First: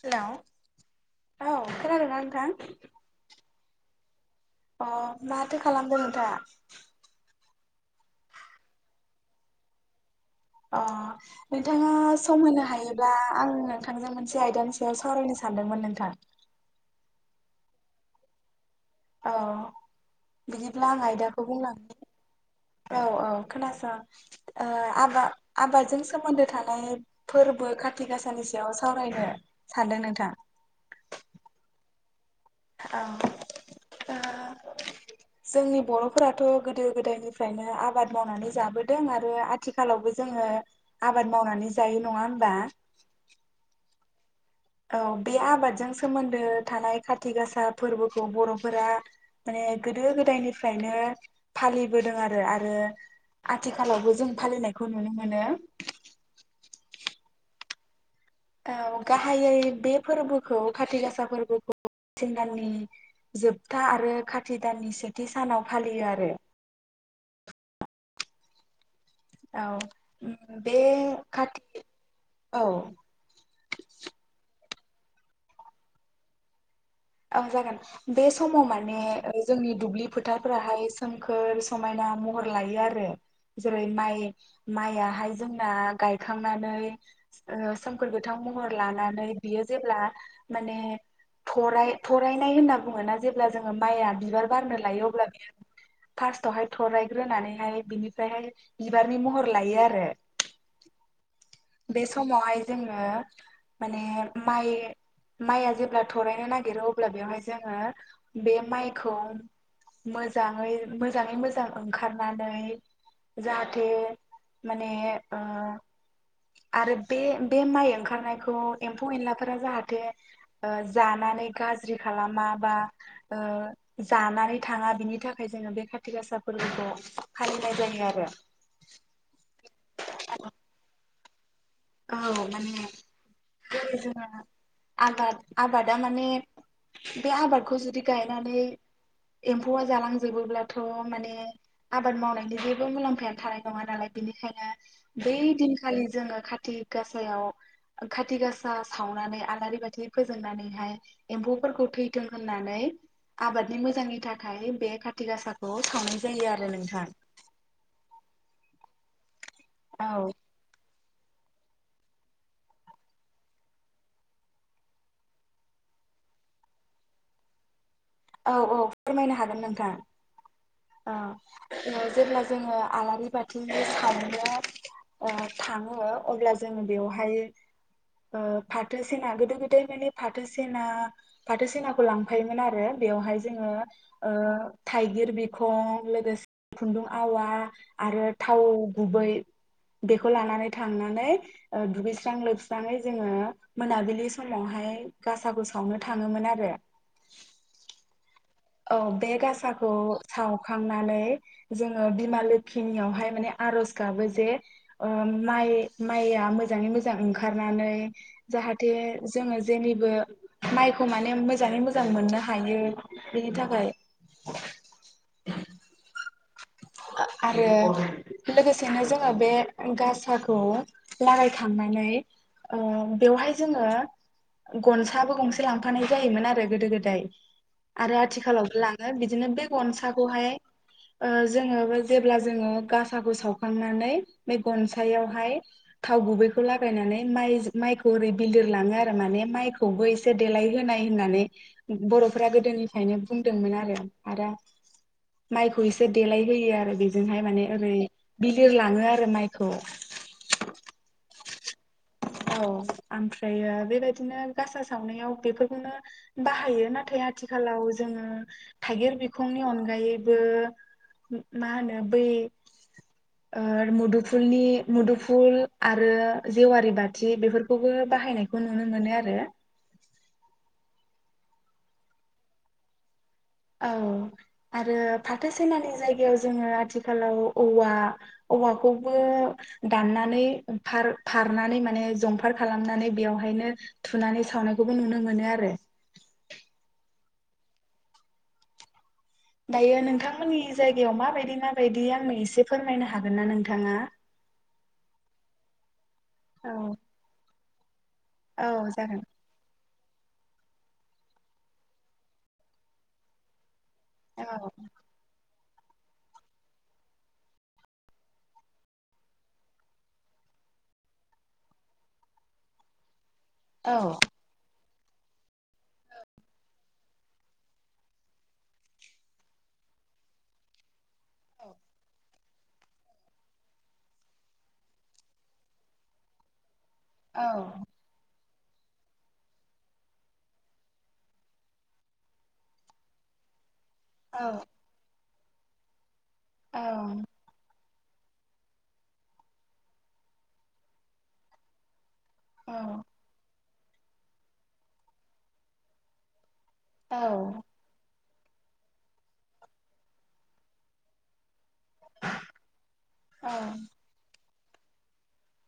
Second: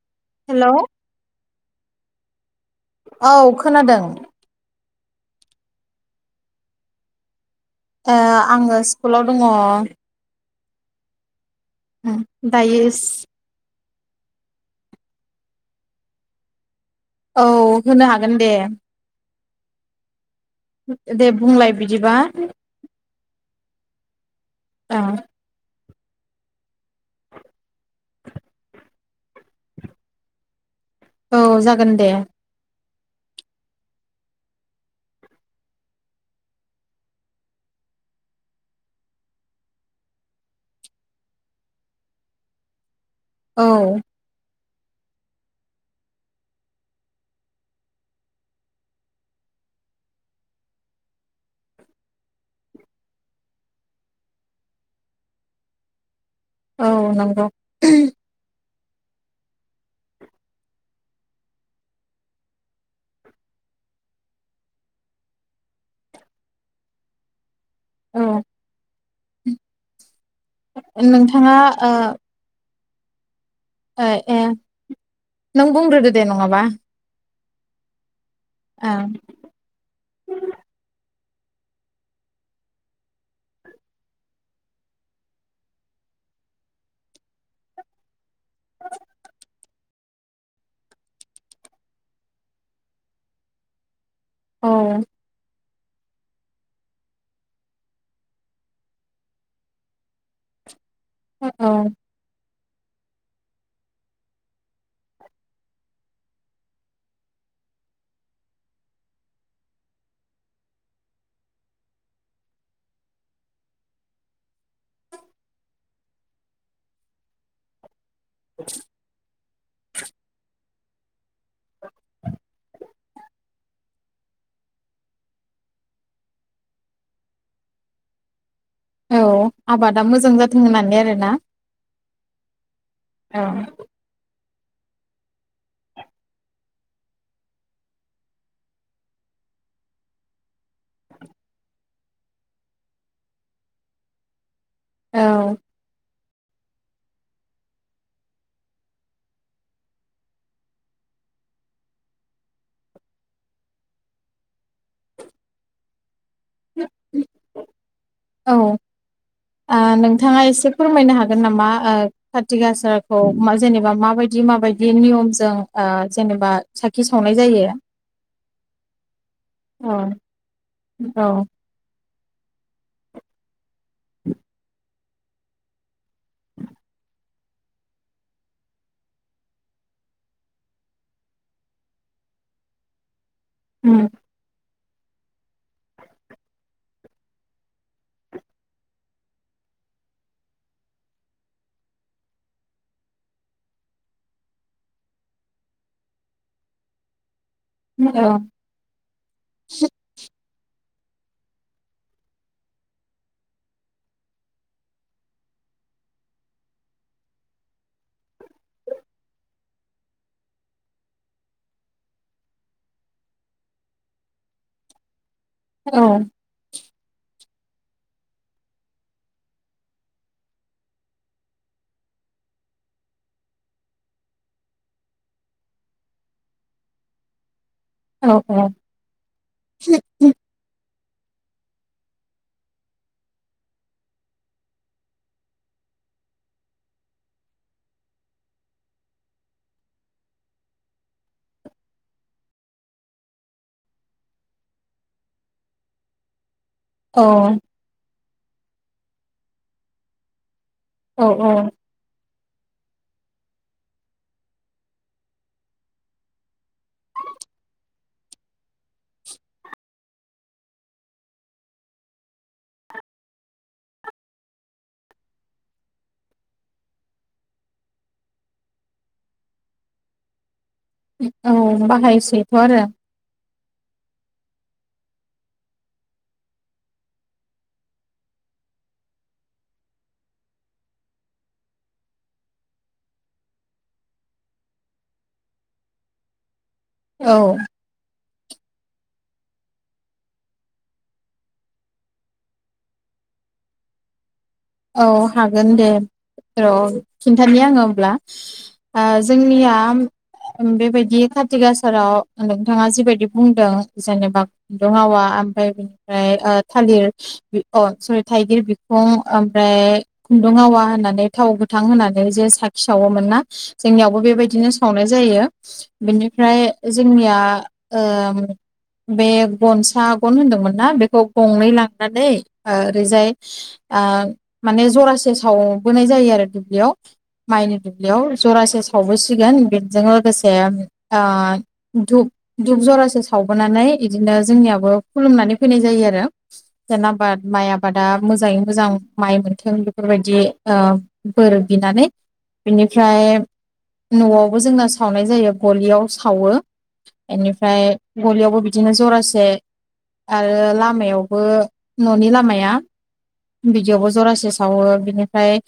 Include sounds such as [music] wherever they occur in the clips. Hello औ खोनादोंना नों? [unintelligible] औ खोनादों। अ माथो खालामदों नोंथाङा? ए आङो स्कुलाव दङ। अ नोंथाङा सम होनो दायो हायोब्ला आं नों नोंथांजों मोनसे आयदानि सायाव सावरायनो सानदोंमोन नोंथां। औ होनो हागोन दे। औ बिदिब्ला आं दे आयदाखौ बुंलाय बुंलांनि बिदिबा औ औ खोनासं ओ आबा आबाद जों सोमोन्दो थानाय फोरबो खाथि गाासानि सायाव सावरायनो सानदों नोंथां। औ जागोन दे। अ ओ जोंनि बर'फोराथ' गोदो गोदायनिफ्रायनो आबाद मावनानै जाबोदों आरो आथिखालावबो जोङो आबाद मावनानै जायो नङा होमबा।? औ औ बे आबादजों सोमोन्दो थानाय खाथि गासा फोरबोखौ बर'फोरा माने गोदो गोदायनिफ्रायनो फालिबोदों आरो आरो आथिखालावबो जों फालिनायखौ नुनो मोनो। औ नंगौ। औ गाहायै बे फोरबोखौ खाथि गासा फोरबोखौ [unintelligible] सिन दाननि जोबथा आरो खाथि दाननि सेथि सानाव फालियो आरो। औ औ बे नोंथाङा खाथि औ ऐ ए नों बुंग्रोदो दे नङाबा। औ जागोन। बे समाव औ माने जोंनि दुब्लि फोथारफोराहाय सो सोमखोर समायना महर लायो आरो जेरै माइ माइआहाय जोंना गायखांनानै सोमखोर गो थां महर लानानै बियो जेब्ला माने थराय थरायनाय होनना बुङोना जेब्ला जोङो माइआ बिबार औ बारनो लायो अब्ला बियो फार्स्टावहाय थरायग्रोनानैहाय बिनिफ्रायहाय बिबारनि महर लायो आरो। बे समाव हाय जोङो माने माइ माइआ जेब्ला थरायनो नागिरो अ अब्ला बेवहाय जोङो बे माइखौ मोजाङै मोजाङै मोजां ओंखारनानै जाहाथे माने ओ आरो बे बे माइ ओंखा बुथारनायखौ एमफौ एनला फोरो जाहाथे ओ जानानै गाज्रि खालामा बा ओ जानानै थाङा बिनि थाखाय जोङो बे खाथि गासा फोरबोखौ फालिनाय जायो आरो। औ आबादा मोजां जाथों होननानै आरोना। औ माने औ जोंनि आबाद आबादा माने बे आबादखौ जुदि गायनानै एम्फौआ जालांजोबोब्लाथ' माने आबाद मावनायनि जेबो मुलाम्फाया थानाय नङा नालाय बेनिखायनो बै औ दिनखालि जोङो खाथि गासायाव खाथि गासा सावनानै आलारि बाथि फोजोंनानैहाय एम्फौफोरखौ थैथों होननानै आबादनि मोजांनि थाखाय बे खाथि गासाखौ सावनाय जायो आरो नोंथां। औ ओ औ नोंथाङा एसे फोरमायनो हागोन नामा ओ काति गासाखौ मा जेनेबा माबायदि माबायदि नियमजों ओ जेनेबा साखि सावनाय जायो। औ औ फोरमायनो हागोन नोंथां औ औ जेब्ला जोङो आलारि बाथि सावनो ओ थाङो अब्ला जोंङो बेवहाय ओ फाथो सेना गोदो गोदाय माने फाथो सेना फाथो सेनाखौ लांफायोमोन आरो बेवहाय जोङो उम ओ थाइगिर बि खं लोगोसे खुन्दुं आवा आरो थाव गुबै बेखौ लानानै थांनानै ओ दुगैस्रां लोबस्राङै जोङो मोनाबिलि समावहाय गासाखौ सावनो थाङोमोन आरो औ [unintelligible] औ बे गासाखौ साव खांनानै जोङो बिमा लोखिनियावहाय माने आरज गाबो जे ओ माइ माइआ मोजाङै मोजां ओंखारनानै जाहाथे जोङो जेनिबो माइखौ माने मोजाङै मोजां मोननो हायो बेनि थाखाय औ आरो लोगोसेनो जोङो बे गासाखौ लागायखांनानै ओ बेवहाय जोङो गनसाबो गंसे लांफानाय जायोमोन आरो गोदो गोदाय। आरो औ आथिखालावबो लाङो बिदिनो बे गनसाखौहाय ओ जोङो बे जेब्ला जोङो गासाखौ सावखांनानै बे गनसायावहाय थाव गुबैखौ लागायनानै माइ माइखौ ओरै बिलिर लाङो आरो माने माइखौबो एसे देलायहोनाय होननानै बर'फोरा गोदोनिफ्रायनो बुंदोंमोन आरो आरो माइखौ एसे देलाय होयो बेजोंहाय औ माने ओरै बिलिर लाङो आरो माइखौ अ औ आमफ्रायो बेबायदिनो गासा सावनायाव बेफोरखौनो बाहायो नाथाय आथिखालाव जोङो थाइगिर बिखंनि अनगायैबो मा होनो बै ओ मुदुफुलनि मुदुफुल आरो जेवारि बाथि बेफोरखौबो बाहायनायखौ नुनो मोनो आरो औ बाहायसैथ' आरो औ आरो फाथो सेनानि जायगायाव जोङो आथिखालाव औवा औवाखौबो दाननानै फार फारनानै माने जंफार खालामनानै बेवहायनो थुनानै सावनायखौबो नुनो मोनो आरो औ दायो नोंथांमोननि जायगायाव माबायदि माबायदि आंनो एसे फोरमायनो हागोन ना नोंथाङा? औ हागोन दे र' औ खिनथानि आङो। अब्ला औ आ जागोन जोंनिया बेबायदि कारतिक आसाराव नोंथाङा जिबायदि बुंदों जेनेबा औ खुन्दुं आवा ओमफ्राय बिनिफ्राय आ थालिर अ सरि थाइगिर बिखं ओमफ्राय खुन्दुं आवा होनानै थाव गोथां होनानै जे साखि सावोमोन ना? औ जोंनियावबो बेबायदिनो सावनाय जायो बिनिफ्राय जोंनिया ओ बे गनसा गन होनदोंमोन ना बेखौ गंनै लांनानै ओरैजाय ओ माने जरासे सावबोनाय जायो आरो दुब्लियाव। औ माइनि दुब्लियाव जरासे सावबोसिगोन बेजों लोगोसे ओ घुप धुप जरासे सावबोनानै इदिनो औ जोंनियावबो खुलुमनानै फैनाय जायो आरो। औ जेनबा माइ आबाद आबादा मोजाङै मोजां माइ मोनथों बेफोरबायदि ओ बोर बिनानै औ बेनिफ्राय न'आवबो जोंना सावनाय जायो गलियाव सावो। औ एनिफ्राय ग'लियावबो बिदिनो जरासे आरो लामायावबो न'नि लामाया औ बिदियावबो जरासे। सावो बिनिफ्राय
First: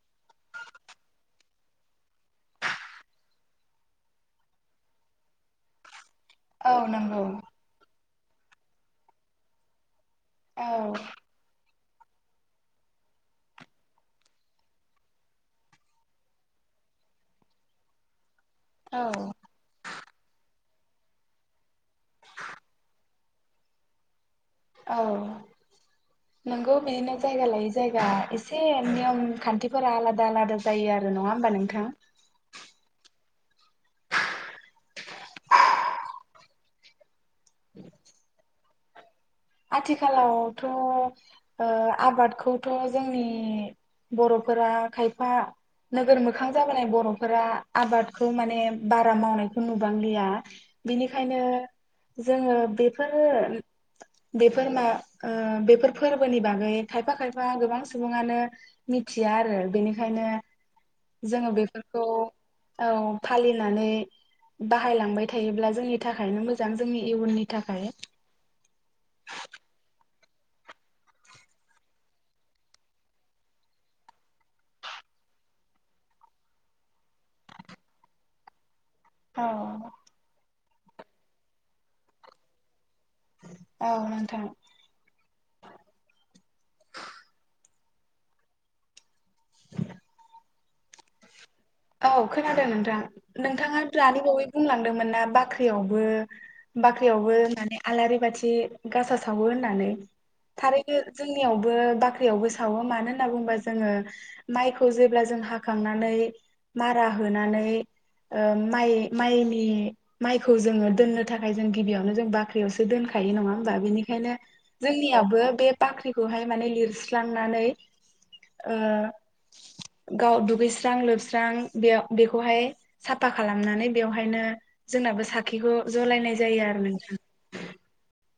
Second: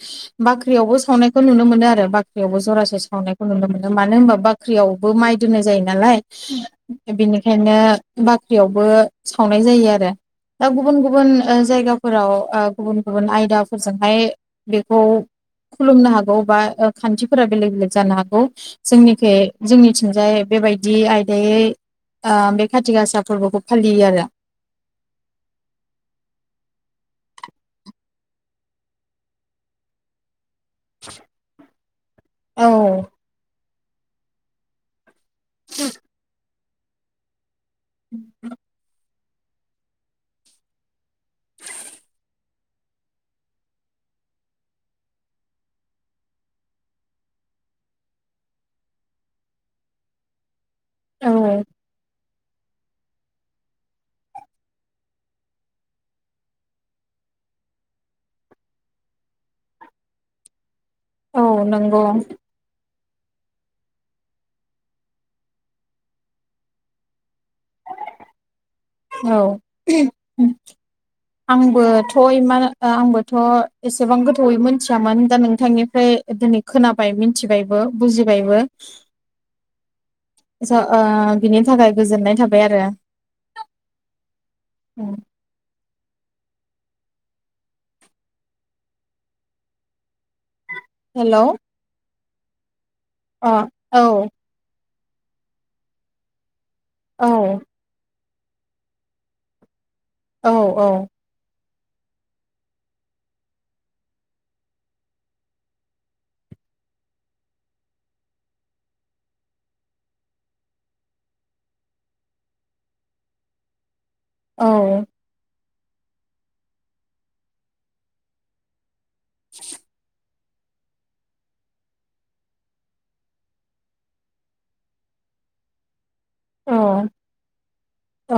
बाख्रियावबो सावनायखौ नुनो मोनो आरो बाख्रियावबो जरासे सावनायखौ नुनो मोनो मानो होनबा बाख्रियावबो माइ दोननाय जायो नालाय। औ नंगौ बेनिखायनो बाख्रियावबो सावनाय जायो आरो। औ दा गुबुन गुबुन ओ जायगा फोराव ओ गुबुन गुबुन आयदाफोरजोंहाय बेखौ खुलुमनो हागौ बा खानथिफोरा बेलेक बेलेक जानो हागौ। औ जोंनिथि जोंनिथिंजाय बेबायदि बि आयदायै आ बे खाथि गासा फोरबोखौ फालियो आरो। औ नंगौ बेनो जायगा लायै जायगा एसे नियम खानथिफोरा आलादा आलादा जायो आरो नङा होमबा नोंथां। औ [inaudible] [inaudible] [inaudible] आथिखालावथ' ओ आबादखौथ' जोंनि बर'फोरा खायफा नोगोर मोखां जाबोनाय बर'फोरा आबादखौ माने बारा मावनायखौ नुबांलिया। बिनिखायनो औ जोङो बेफोरो बेफोर मा ओ बेफोर फोरबोनि बागै खायफा खायफा गोबां सुबुङानो मिथिया आरो बेनिखायनो औ जोङो नंगौ बेफोरखौ औ फालिनानै बाहायलांबाय थायोब्ला जोंनि थाखायनो मोजां जोंनि इयुननि थाखाय। औ आंबोथ' मा आंबोथ' एसेबां गोथौै मिथियामोन दा नोंथांनिफ्राय दिनै खोनाबाय मिथिबायबो बुजिबायबो। औ। ओ बिनि थाखाय गोजोननाय थाबाय आरो। औ नोंथां। हेल'। औ खोनादों नोंथां। नोंथाङा औ दानि बावै बुंलां दोंमोनना बाख्रियावबो बाख्रियावबो औ माने आलारि बाथि ए गासा सावो होननानै। औ थारैनो जोंनियाव। बाख्रियावबो सावो मानो होनना बुङोबा जोङो माइखौ जेब्ला जों हाखांनानै। मारा होनानै माइ माइनि माइखौ जोङो दोननो थाखाय जों गिबियावनो जों बाख्रियावसो दोनखायो नङा होमबा बेनि बेखायनो जोंनियाबो बे बाख्रिखौहाय माने लिरस्रांनानै [inaudible] गाव दुगैस्रां लोब बेखौहाय साफा खालामनानै बेवहायनो जोंनाबो साखिखौ जरायनाय जायो आरो नोंथां। अ।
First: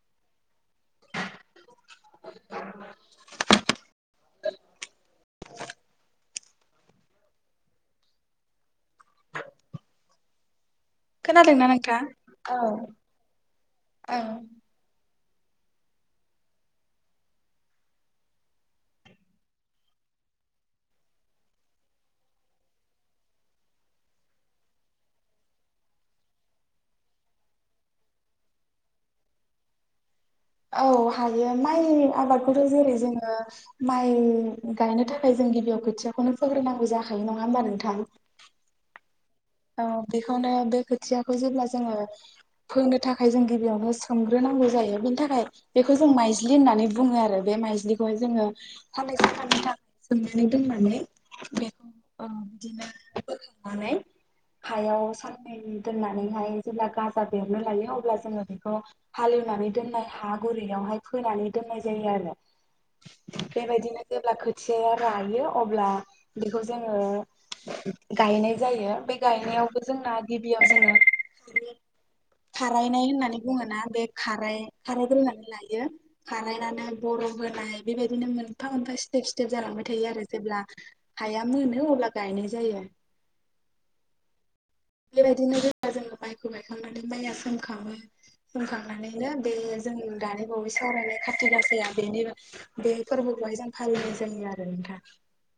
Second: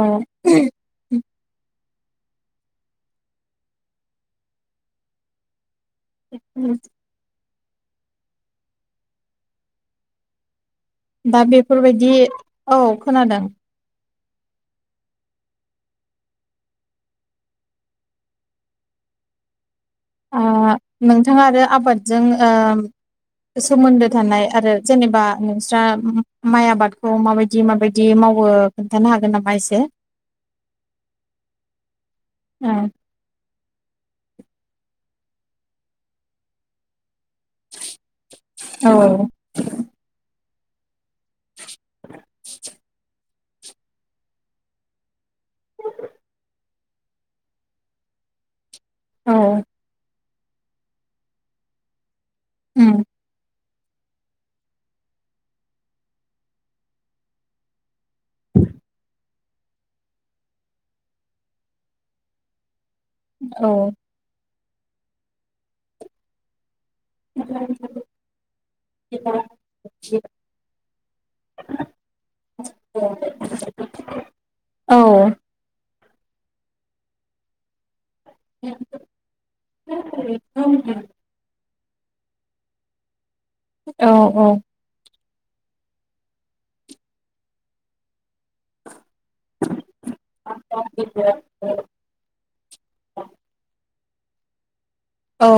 [inaudible] [inaudible] दा खोनादोंना बेफोर नोंथां? बायदि औ खोनादों। औ। नोंथाङा आरो आबादजों सोमोन्दो थानाय आरो जेनेबा नोंस्रा माइ आबादखौ माबायदि माबायदि मावो खोन्थानो हागोन नामा एसे। औ हायो माइ आबादखौथ' ओं जेरै जोङो माइ। गायनो थाखाय जों गिबियाव खोथियाखौनो फोग्रोनांगौ जाखायो नङा होनबा नोंथां। औ। औ बेखौनो बे खोथियाखौ जेब्ला जोङो फोंनो थाखाय। फायजों गिबियावनो सोमग्रोनांगौ जायो बिनि थाखाय बेखौ जों माइज्लि होननानै बुङोआरो बे माइज्लिखौहाय जोङो [unintelligible] अ नोंथां सोमनानै दोननानै बेखौ अ बिदिनो [unintelligible] माने हायाव साननै दोननानैहाय जेब्ला गाजा बेरनो लायो अब्ला जोङो बेखौ हालेवनानै दोननाय हा गुरैयावहाय फोनानै दोननाय जायो आरो औ बेबायदिनो जेब्ला खो खोथियाया रायो अब्ला बेखौ जो जोङो गायनाय जायो बे गायनायावबो जोंना गिबियाव जोङो खारायनाय होननानै बुङोना बे खाय खारायग्रोनानै लायो खारायनानै बर'फ होनाय बेबाय बिनो मोनफा मोनाफा इस्तेप इस्तेप जालांबाय थायो आरो जेब्ला हाया मोनो नो अब्ला गायनाय जायो आ औ औ बेबायदिनो जेब्ला जोङो माइखौ गायखांनानै माइआ सोमखाङो सोमखांनानै बिनो बे जों दानि बावै सावरायनाय काति गासाया बेनि-बे फोरबोखौहाय जों फालियो जा जोंनि आरो नोंथां औ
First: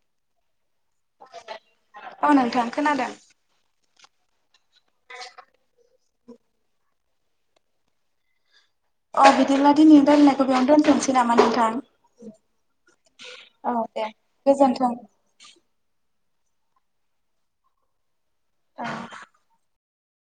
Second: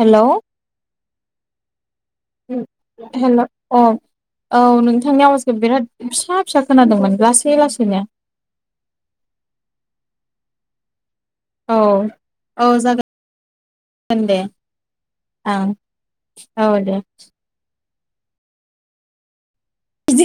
हेलौ औ नोंथां खोनादों औ औ नोंथांनि आवासखौ बिराद फिसा फिसा खोनादोंमोन लासै लासैनो अ बिदिब्ला दिनैनि रायलायनायखौ बेयावनो दोनथनसै नामा औ नोंथां औ औ दे गोजोनथों ओं औ दे औ